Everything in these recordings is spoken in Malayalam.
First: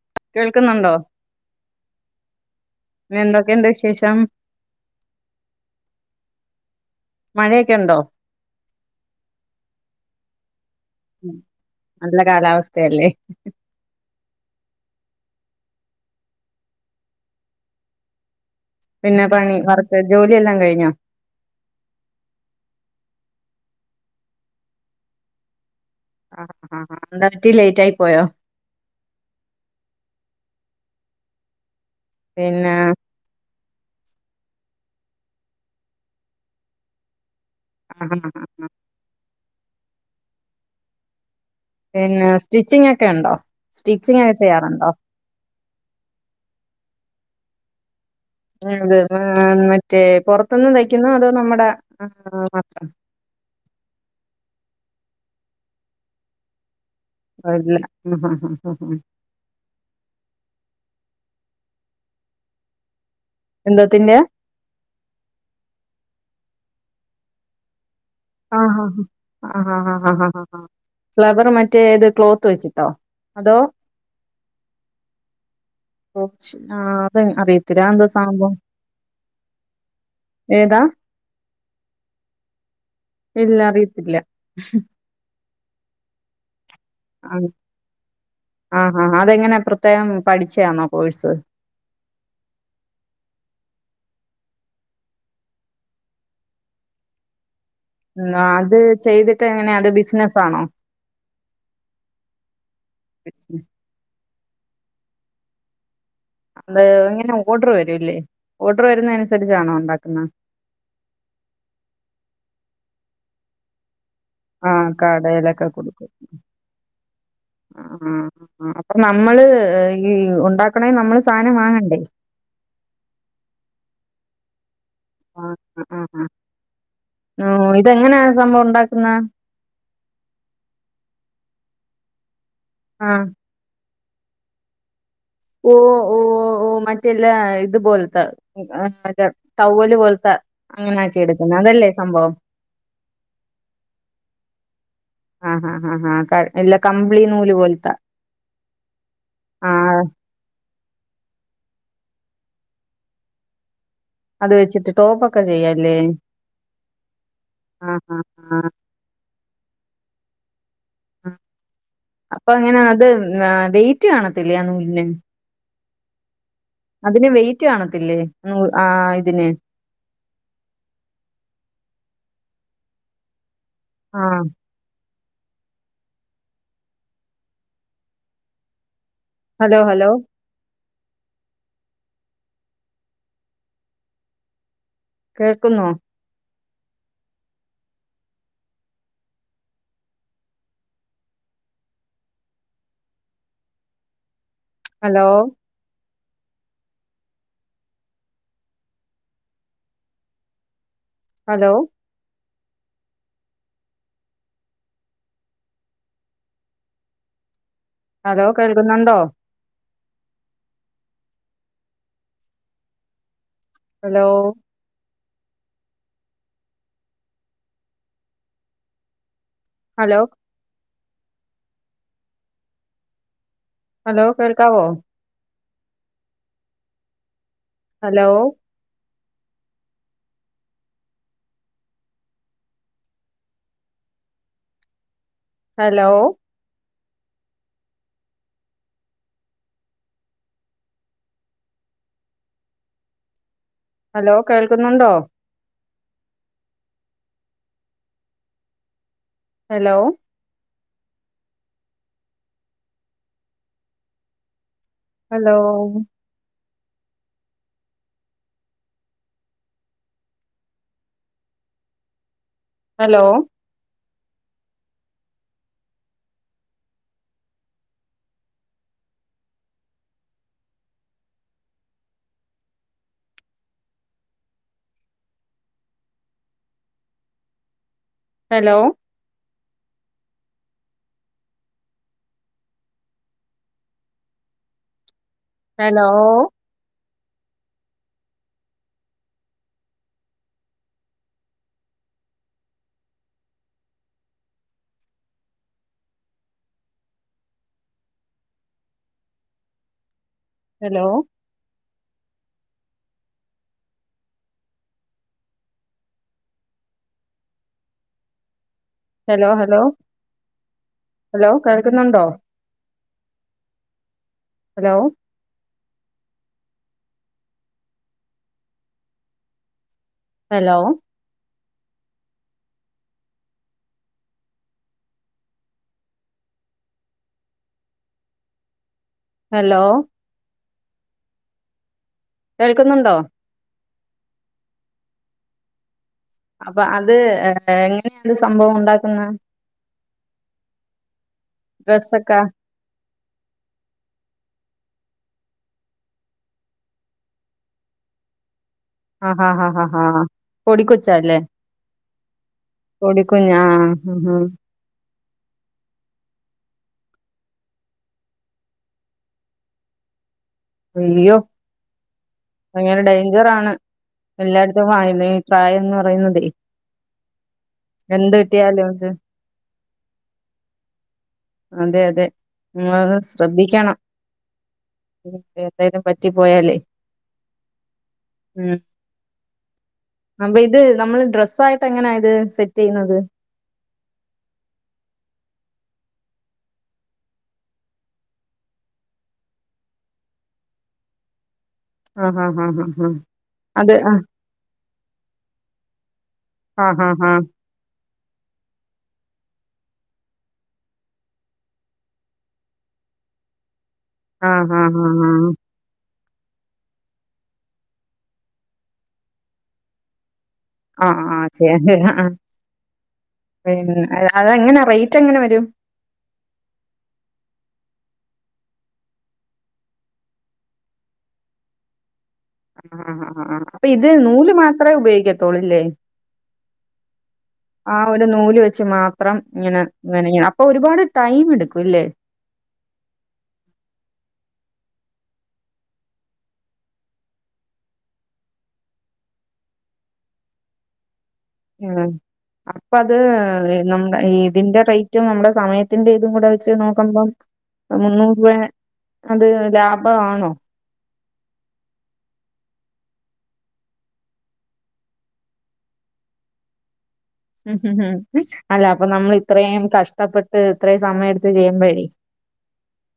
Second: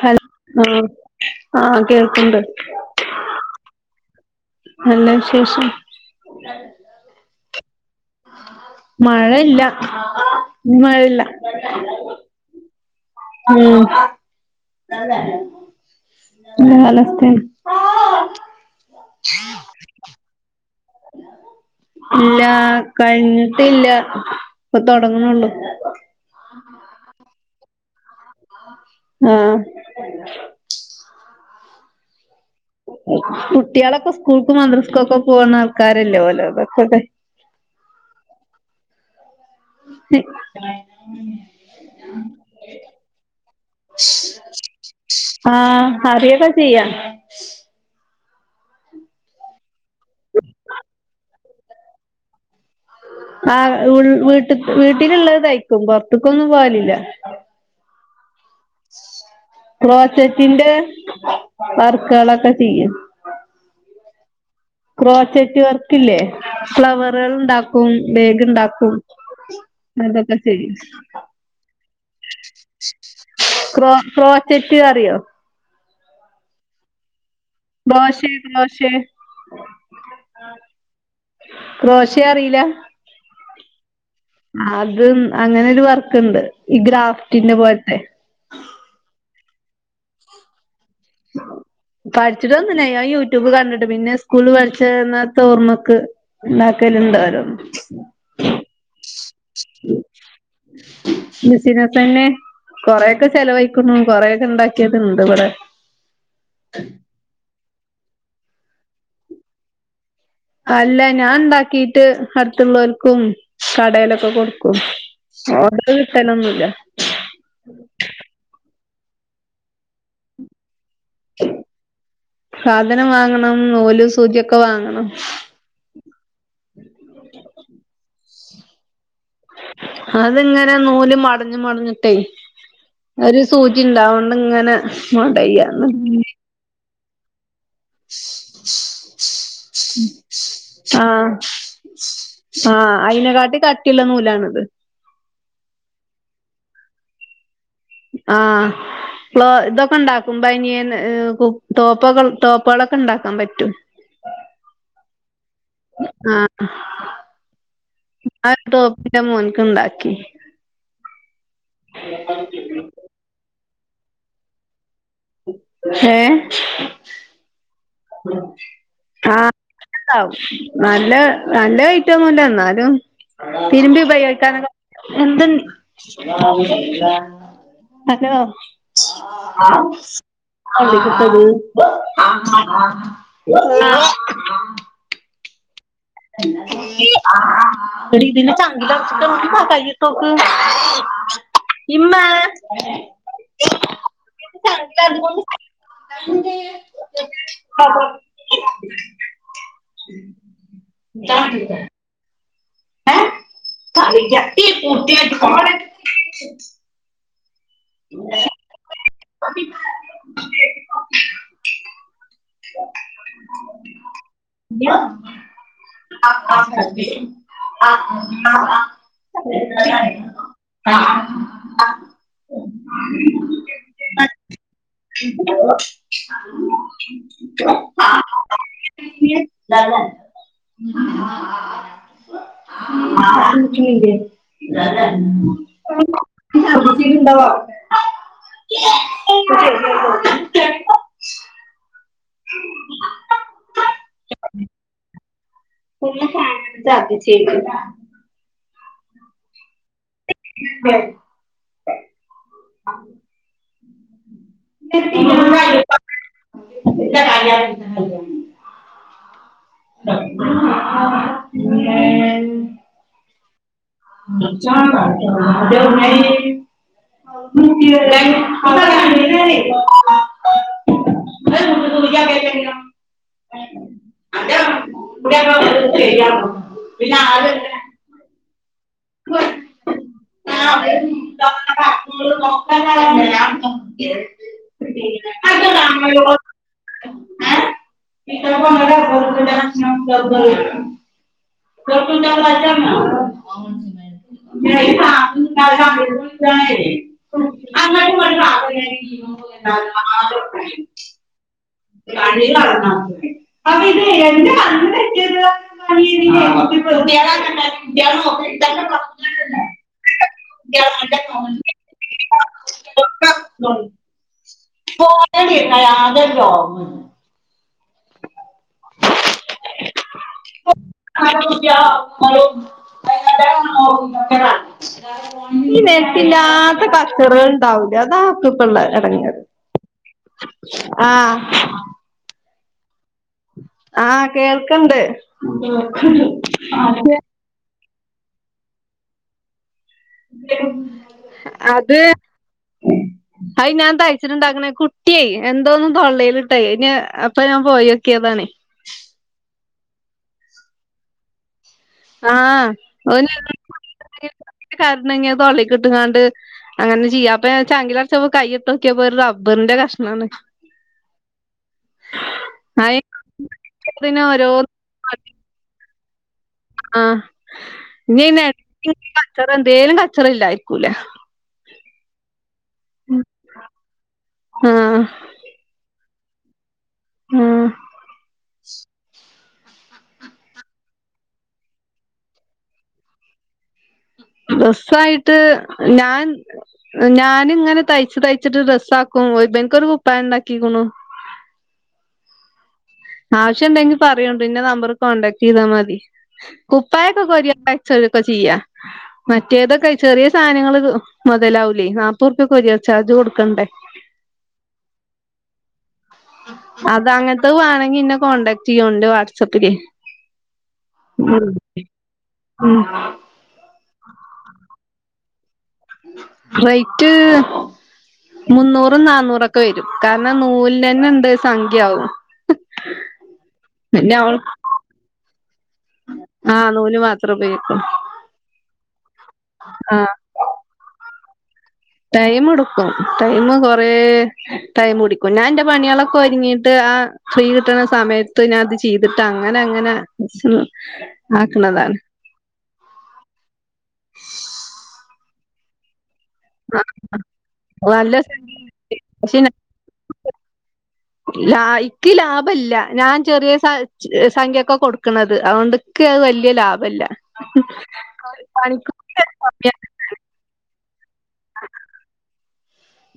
ഹലോ കേൾക്കുന്നുണ്ടോ ആഹ് ആഹ് കേൾക്കണ്ട് പിന്നെ എന്തൊക്കെയുണ്ട് വിശേഷം നല്ല വിശേഷം മഴയൊക്കെയുണ്ടോ മഴയില്ല ഇന്നമഴയില്ല നല്ല കാലാവസ്ഥയല്ലേ ഉം നല്ല കാലാവസ്ഥാണ് പിന്നെ പണി വർക്ക് ജോലിയെല്ലാ കഴിഞ്ഞോ ഇല്ല കഴിഞ്ഞിട്ടില്ല ഇപ്പൊ തൊടങ്ങണുള്ളു ആഹ് ആഹ് എന്ത പറ്റി ലേറ്റ് ആയി പോയോ ആഹ് പിന്നാ കുട്ട്യോളൊക്കെ സ്കൂൾക്കും മദ്രസ്കും ഒക്കെ പോന്ന ആൾക്കാരല്ലേ ഓലൊക്കെ ആഹ് ആഹ് [unintelligible] പിന്നെ സ്റ്റിച്ചിങ്ങൊക്കെ ഇണ്ടോ സ്റ്റിച്ചിങ് ഒക്കെ ചെയ്യാറുണ്ടോ ആഹ് അറിയൊക്കെ ചെയ്യാം അത് മ മറ്റേ പുറത്തുന്ന് തയ്ക്കുന്നോ അതോ നമ്മുടെ മാത്രമോ ആഹ് വീട്ട്ക്ക് വീട്ടിലുള്ളത് തയ്ക്കും പുറത്തക്കൊന്നും പോവലില്ല പോവലില്ല ഹ ഹ ഹ ക്ലോസറ്റിന്റെവർക്ക് കളൊക്കെ ചെയ്യും എന്തോത്തിന്റെ യാ ക്രോച്ചറ്റ് വർക്കല്ലേ ഫ്ലവറുകള് ഇണ്ടക്കു ക്കും ആഹ് ബേഗ്ണ്ടാക്കും ആഹ് ആഹ് ആഹ് ആഹ് അതൊക്കെ ആഹ് ആഹ് ചെയ്യും ഫ്ലവർ മറ്റേ ഇത് ക്ലോത്ത് വെച്ചിട്ടോ അതോ ക്രോ ക്രോച്ചറ്റ് അറിയോ ക്രോച്ച്അത് അറിയത്തില്ല അതെന്താ ക്രോഷെ സംഭവം ക്രോഷെ ഏതാ ക്രോഷ അറില്ല ഇല്ല അറിയത്തില്ല. അത് അങ്ങനെ ഒരു വർക്കുണ്ട് ഈ ആഹ്. ഗ്രാഫ്റ്റിന്റെ പോലത്തെ ആഹാ അതെങ്ങനെ പ്രത്യേകം പഠിച്ച യാണോ കോഴ്സ് പഠിച്ചിട്ടൊന്നുംല്ല ഞാൻ യൂട്യൂബ് കണ്ടിട്ട് പിന്നെ സ്കൂള് പഠിച്ചിന്ന ഓർമക്ക് ഇണ്ടാക്കല്ണ്ട് ഓരോന്ന് ഉ അത് ചെയ്തിട്ട് എങ്ങനെ അത് ബിസിനസ് ആണോ ബിസിനസ് തന്നെ കൊറെ ഒക്കെ ചെലവയിക്കുണു കൊറെ ഒക്കെ ഉണ്ടാക്കിയത് ഇണ്ട് ഇവിടെ. അത് ഇങ്ങനെ ഓർഡർ വരൂല്ലേ ഓർഡർ വരുന്ന അനുസരിച്ചാണോ ഉണ്ടാക്കുന്നത് അല്ല ഞാൻ ഉണ്ടാക്കിട്ട് അടുത്തുള്ളവർക്കും കടയിലൊക്കെ കൊടു ക്കും ആഹ് കടയിലൊക്കെ ഓഡർ കൊടുക്കും. കിട്ടലൊന്നുല്ല ആഹ് ആ അപ്പൊ നമ്മള് ഈ ഉണ്ടാക്കണേ നമ്മള് സാധനം വാങ്ങണ്ടേ സാധനം വാങ്ങണം നൂലും സൂചിയൊക്കെ വാങ്ങണം ആ ഹ്ആ ന്ഇതെങ്ങനാ സംഭവം ഉണ്ടാക്കുന്നേ അത്ങ്ങനെ നൂല് മടഞ്ഞ് മടഞ്ഞിട്ടേ ആഹ് ഒരു സൂചി ഉണ്ടാവണ്ട് അതു കൊണ്ടിങ്ങനെ ഓ ഓ ഓ ഓ മറ്റെല്ലെ ഇതുപോലത്തെ ടൗവ്വല് പോലത്തെ അങ്ങനെ ആക്കി എടുക്കുന്നത് അതല്ലേ സംഭവം. ആഹ്അയിനെ കാട്ടിലും കട്ടിയുള്ള നൂലാണിത് ആഹ് ഹാഹാഹാ ഇല്ല കമ്പിളി നൂല് പോലത്ത ആഹ് ക്ലോ ഇതൊക്കെ ഉണ്ടാകും ബനിയൻ ടോപ്പ്കൾ ടോപ്പ്കളൊക്കെ ഉണ്ടാക്കാൻ പറ്റും അത് വെച്ചിട്ട്ടോപ്പ് ഒക്കെ ചെയ്യാം. ല്ലേ ആഹ് ആഹ് ആഹ് ആ ഒരു ആഹ്- ടോപ്പ് ഇന്റെ മോൻക്ക് ഇണ്ടാക്കി അപ്പൊ അങ്ങനെ അത് വെയ്റ്റ് കാണത്തില്ലെ ആ നൂലിന് ഹേ അതിന് വെയിറ്റ് കാണത്തില്ലേ ആ ഇതിന്. വെയ്റ്റ്ണ്ടാവും നല്ല നല്ല വെയ്റ്റ് ഒന്നുല എന്നാലും തിരുമ്പി ആഹ് ഉപയോഗിക്കാനക്ക എന്തൻ ഹലോ. ഹലോ ആഹ ഹലോ [unintelligible] കേൾക്കുന്നോ [unintelligible] [unintelligible] ഹലോ [unintelligible] [unintelligible] ഹലോ [unintelligible] ഹലോ കേൾക്കുന്നുണ്ടോ [unintelligible] ഹലോ [unintelligible] [unintelligible] ഹലോ ആഹ [unintelligible] ഹലോ കേൾക്കാവോ [unintelligible] ഹലോ [unintelligible] [unintelligible] ഹലോ ണ്ടോ [inaudible] [inaudible] ഹലോ കേൾക്കുന്നുണ്ടോ [unintelligible] hello [unintelligible] [unintelligible] hello [unintelligible] hello [unintelligible] [unintelligible] [unintelligible] hello [unintelligible] [unintelligible] [unintelligible] hello [unintelligible] [unintelligible] [inaudible] [unintelligible] അങ്ങോട്ടും ഒരു ഹലോ [unintelligible] [unintelligible] [unintelligible] തന്നെ ഹലോ പറഞ്ഞിട്ടുണ്ടല്ലേ ഹലോ കുട്ടികളെ ഹലോ നോക്കി കേൾക്കുന്നുണ്ടോ [unintelligible] ഹലോ [unintelligible] ഹലോ [unintelligible] [unintelligible] [unintelligible] നെനക്കില്ലാത്ത കച്ചറ ഉണ്ടാവൂല അതാ നിനക്കിപ്പള്ള ഇടങ്ങേറ് ഹലോ ആഹ് കേൾക്കുന്നുണ്ടോ ആഹ് കേൾക്കണ്ട് അപ്പ അത് ഏ എങ്ങനെണ്ട് സംഭവം ഒണ്ടാക്കുന്ന അത് ഡ്രസ്സൊക്കെ [inaudible] അയി ഞാൻ തയ്ച്ചിട്ടുണ്ടാക്കണേ കുട്ടിയേ എന്തോ ഒന്നും തൊള്ളയിലിട്ടായി ഇനി അപ്പ ഞാൻ പോയിക്കിയതാണ് ആഹ് ഹ പൊടി കൊച്ച അല്ലേ ആഹ് പൊടികുഞ്ഞ് ആഹ് കരഞ്ഞെങ്കി അത് തൊള്ളി കിട്ടങ്ങാണ്ട് അങ്ങനെ ചെയ്യാ അപ്പ [unintelligible] കയ്യിട്ടോക്കിയപ്പോ ഒരു റബറിന്റെ കഷ്ണാണ് അയ്യോ അങ്ങനെ അയ് ഡേയ്ഞ്ചർ ആണ് ഇതിന് ഓരോ എല്ലാടത്തും [unintelligible] പ്രായന്ന് പറയുന്നതേ ആ ഇനി എന്ത് കിട്ടിയാലും [unintelligible] ഇത് കച്ചറന്തേലും കച്ചറ ഇല്ലായിരിക്കൂല അതെ അതെ ശ്രദ്ധിക്കണം ആഹ് എന്തേലും പറ്റി പോയാലേ ആഹ് ഉം അപ്പയിത് നമ്മള് ഡ്രസ്സായിട്ടെങ്ങനാ ഇത് സെറ്റ് യ്യുന്നത് ഡ്രസ്സായിട്ട് ഞാൻ ഞാനിങ്ങനെ തയ്ച്ച് തയ്ച്ചിട്ട് ഡ്രസ്സാക്കും ഇബൻക്കൊരു കുപ്പായണ്ടാക്കിക്കണു അഹ് ഹാ ഹാ അത് ആവശ്യയിണ്ടെങ്കി പറയൂ പിന്നെ നമ്പർ കോണ്ടാക്ട് യ്താ മതി ആഹ് ഹാ കുപ്പായക്കെ ഹാ ഹാ കൊറിയർ പാ [unintelligible] ചെയ്യാ മറ്റേതൊക്കെ ചെറിയ സാധനങ്ങൾ മൊതലാവുലേ നാപ്പറൂപ്യക്ക കോറിയർ ചാർജ് കൊടുക്കണ്ടേ ആഹ് ആഹ് ആഹ് ആഹ് അത് അങ്ങനത്തെ വേണങ്കി ഇന്നെ കോടാക്ട് ചെയ്യ് എൻ്റെ വാട്സആപ്പില് ആ ആ ആഹ് ചെ ആഹ് ഉം പിന്നെ അതങ്ങനെ റേറ്റ് എങ്ങനെ വരും റേറ്റ് മുന്നൂറും നാന്നൂറൊക്കെ വരും കാരണം നൂലിന് ന്നെ ഉണ്ട് സംഖ്യയാവും ആ ആ ആഹ് അപ്പയിത് നൂല് മാത്രേ ഉപയോഗിക്കത്തോളൂല്ലേ ആ നൂല് മാത്രേ ഉപ ആ ഒരു നൂല് വെച്ച് മാത്രം ഇങ്ങനെ ആഹ് വേണെങ്കി അപ്പൊ ഒരുപാട് ടൈം എടുക്കുല്ലേ ടൈമെടുക്കും ടൈമ് കൊറെ ടൈമ കുടിക്കും ഞാൻ എന്റെ പണികളൊക്കെ ഒരുങ്ങിട്ട് ആ ഫ്രീ കിട്ടണ സമയത്ത് ഞാ അത് ചെയ്തിട്ട് അങ്ങനങ്ങനെ ആ അപ്പ അത് നമ്മടെ ഇതിന്റെ റേറ്റും നമ്മുടെ സമയത്തിന്റെ ഇതും കൂടെ വെച്ച് നോക്കുമ്പം നല്ല മുന്നൂറേ അത് ലാഭ ആണോ ല ഇക്ക് ലാഭല്ല ഞാൻ ചെറിയ സ സംഖ്യൊക്കെ കൊടുക്കണത് അതോണ്ട് ക്ക് അത് വല്യ ലാഭല്ല അല്ല അപ്പ പണിക്കൂലി നമ്മളിത്രയും കഷ്ടപ്പെട്ട് ഇത്രയും സമയം എടുത്ത് ചെയ്യുമ്പഴി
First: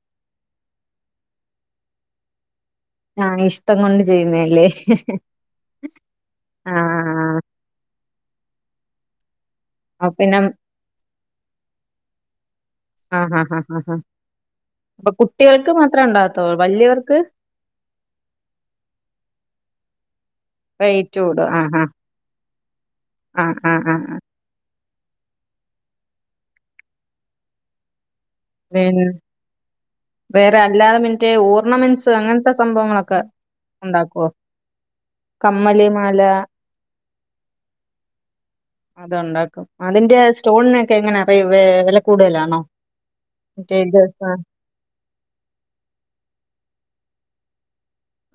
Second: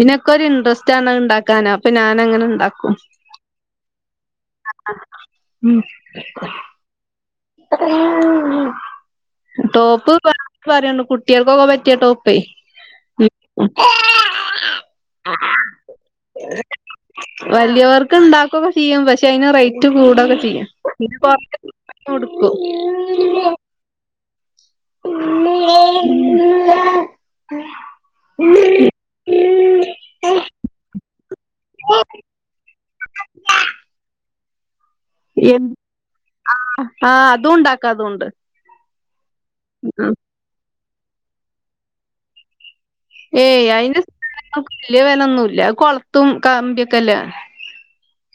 ഇതിനൊക്കൊരു ഇൻ്റർസ്റ്റാണ് ഇണ്ടാക്കാൻ അപ്പ ഞാനങ്ങനെ ഇണ്ടാക്കും ആ ഇഷ്ടം കൊണ്ട് ചെയ്യുന്നേല്ലേ ഉം ആഹ് [unintelligible] അപ്പൊ ടോപ്പ് പറയ പിന്നെ [unintelligible] കുട്ടികൾക്കൊക്കെ പറ്റിയ ടോപ്പേ ആ ഹാ ഹാ ഹാ അപ്പൊ കുട്ടിയൾക്ക് മാത്രേ ഒണ്ടാത്തോ വലിയവർക്ക് വല്ല്യോർക്ക് ഇണ്ടാക്കൊക്കെ ചെയ്യും പക്ഷെ അയ്ന് റേറ്റ് കൂടൊക്കെ ചെയ്യും റേറ്റ് [unintelligible] കൊട്ക്കും ആഹ് ആഹ് ആഹ് [unintelligible] [unintelligible] വേറെ അല്ലാതെ മറ്റേ ഓർണമെൻസ് അങ്ങൻത്തെ സംഭവങ്ങളക്കെ ഉണ്ടാക്കോ എപ്പ് ആഹ് ആഹ് അതുണ്ടാക്ക അതോണ്ട് അതൊണ്ടാക്കും അതിന്റെ സ്റ്റോണിനോക്കെ എങ്ങനാ റിവെ വെല കൂടുതലാണോ ഏയ് മറ്റേ ഇത് അയ്ന് ആ ന്റെ [inaudible] വെല്യ വെലോന്നുല്ല കൊൾത്തും കമ്പിക്കെല്ലെ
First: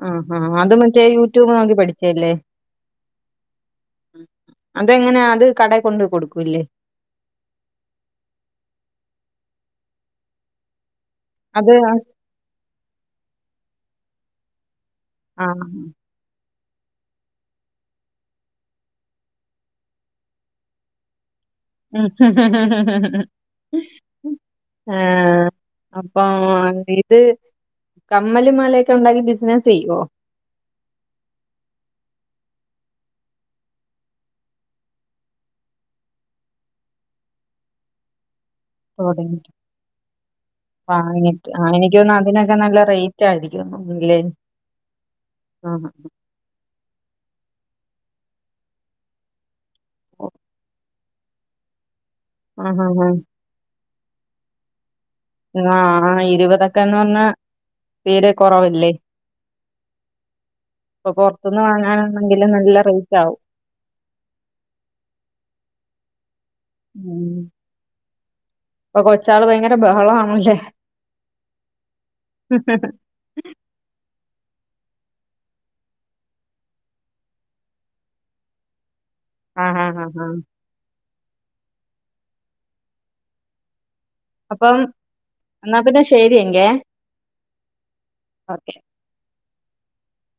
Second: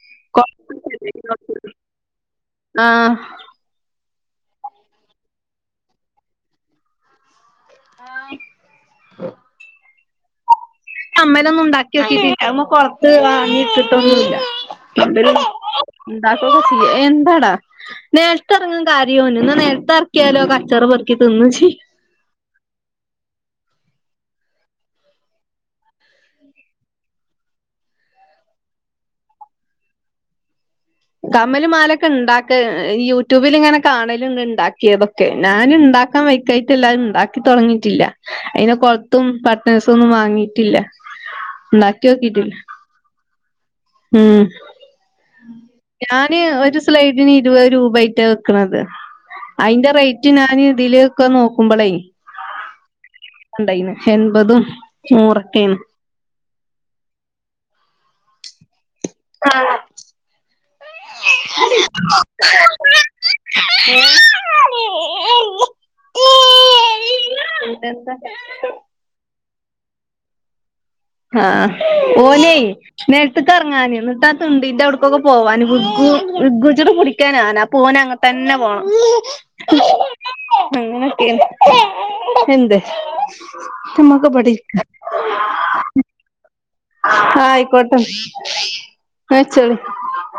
ആഹ് ആഹ് അത് മറ്റേ യൂട്യൂബ് നോക്കി പഠിച്ചല്ലേ ആ അതെങ്ങനെയാ അത് കടെ കൊണ്ട് കൊടുക്കുലെ ആഹ് കമ്മലോന്നും അത് ഉണ്ടാക്കി നോക്കിട്ടില്ല അയ്മ്മെ കോളത്ത് വാങ്ങി ഇട്ടിട്ടൊന്നുല്ല ഇവര് ആഹ് ഇണ്ടാക്കൊക്കേ ചെയ്യാ എന്താടാ നേൽത്തർങ്ങും കര്യോന് എന്നാ നേൽത്തെർക്കിയാലോ കച്ചറ പോർക്കി തിന്ന് ചെയ്യും ഉ ഏഹ് അപ്പം ഇത് കമ്മല്, മാലയൊക്കെ ഉണ്ടാക്കി ബിസിനസ്സ് ചെയ്യോ? കമ്മലും, മാലൊക്കെ ഇണ്ടാക്ക യൂട്യൂബിലിങ്ങനെ കാണല്ണ്ട് ഇണ്ടാക്കിയത് ഒ ഞാന് ഇണ്ടാക്കാം വൈക്കായിട്ടല്ലാ അഹ് ഇണ്ടാക്കി തൊടങ്ങിട്ടില്ല. അയ്ന് കൊൾത്തും, തുടങ്ങി പട്ടൺസൊന്നും വാങ്ങിട്ടില്ല ഇണ്ടാക്കി നോക്കിട്ടുല്ല ചാകിരി ഒന്നും ഉം ഞാൻ ന് ഒരു സ്ലൈഡിന് ഇരുപത് രൂപയ്ട്ടാ വിക്ക്ണത് അയ്ന്റെ റേറ്റ് ഞാന് ഇതില് ഒക്കെ നോക്കുമ്പളേ ആഹ് ആഹ് ആഹ് ഇണ്ടായ്ന് എൺപതും നൂറൊക്കെയാണ് ആഹ് ഇരുപതൊക്കെന്ന് പർഞ്ഞാ തീരെ കൊറവല്ലേ? ആഹ് ഇപ്പൊ പോർത്തുന്ന് വാങ്ങാനാണെങ്കിലും നല്ല റേറ്റ് ആകും ഉം [unintelligible] [unintelligible] ച്ചാള് ഭയങ്കര ബഹളാണല്ലേ? ആഹ് ഓനെയ് നെ ത്ത്ക്ക് എർങ്ങാനെ ഇന്നട്ട് ആത്തിണ്ട്ന്റെ ഔട്ക്കൊക്കെ പോവാന് വികും വികോച്ചിട്ട് പിടിക്കാൻ ഞാന് അപ്പോ ഓന് അങ്ങ തന്നെ പോണം ആഹ് ആഹ് ഹാ ഹാ അങ്ങനൊക്കെ എന്ത് നമ്മക്ക് ഇവിടെ അപ്പം ഇരിക്കാ എന്നാ പിന്നെ ശെവ്വ് ചെയ്യണ്ടേ ആഹ് അയ്ക്കോട്ടെ ന്നാ വെച്ചാളി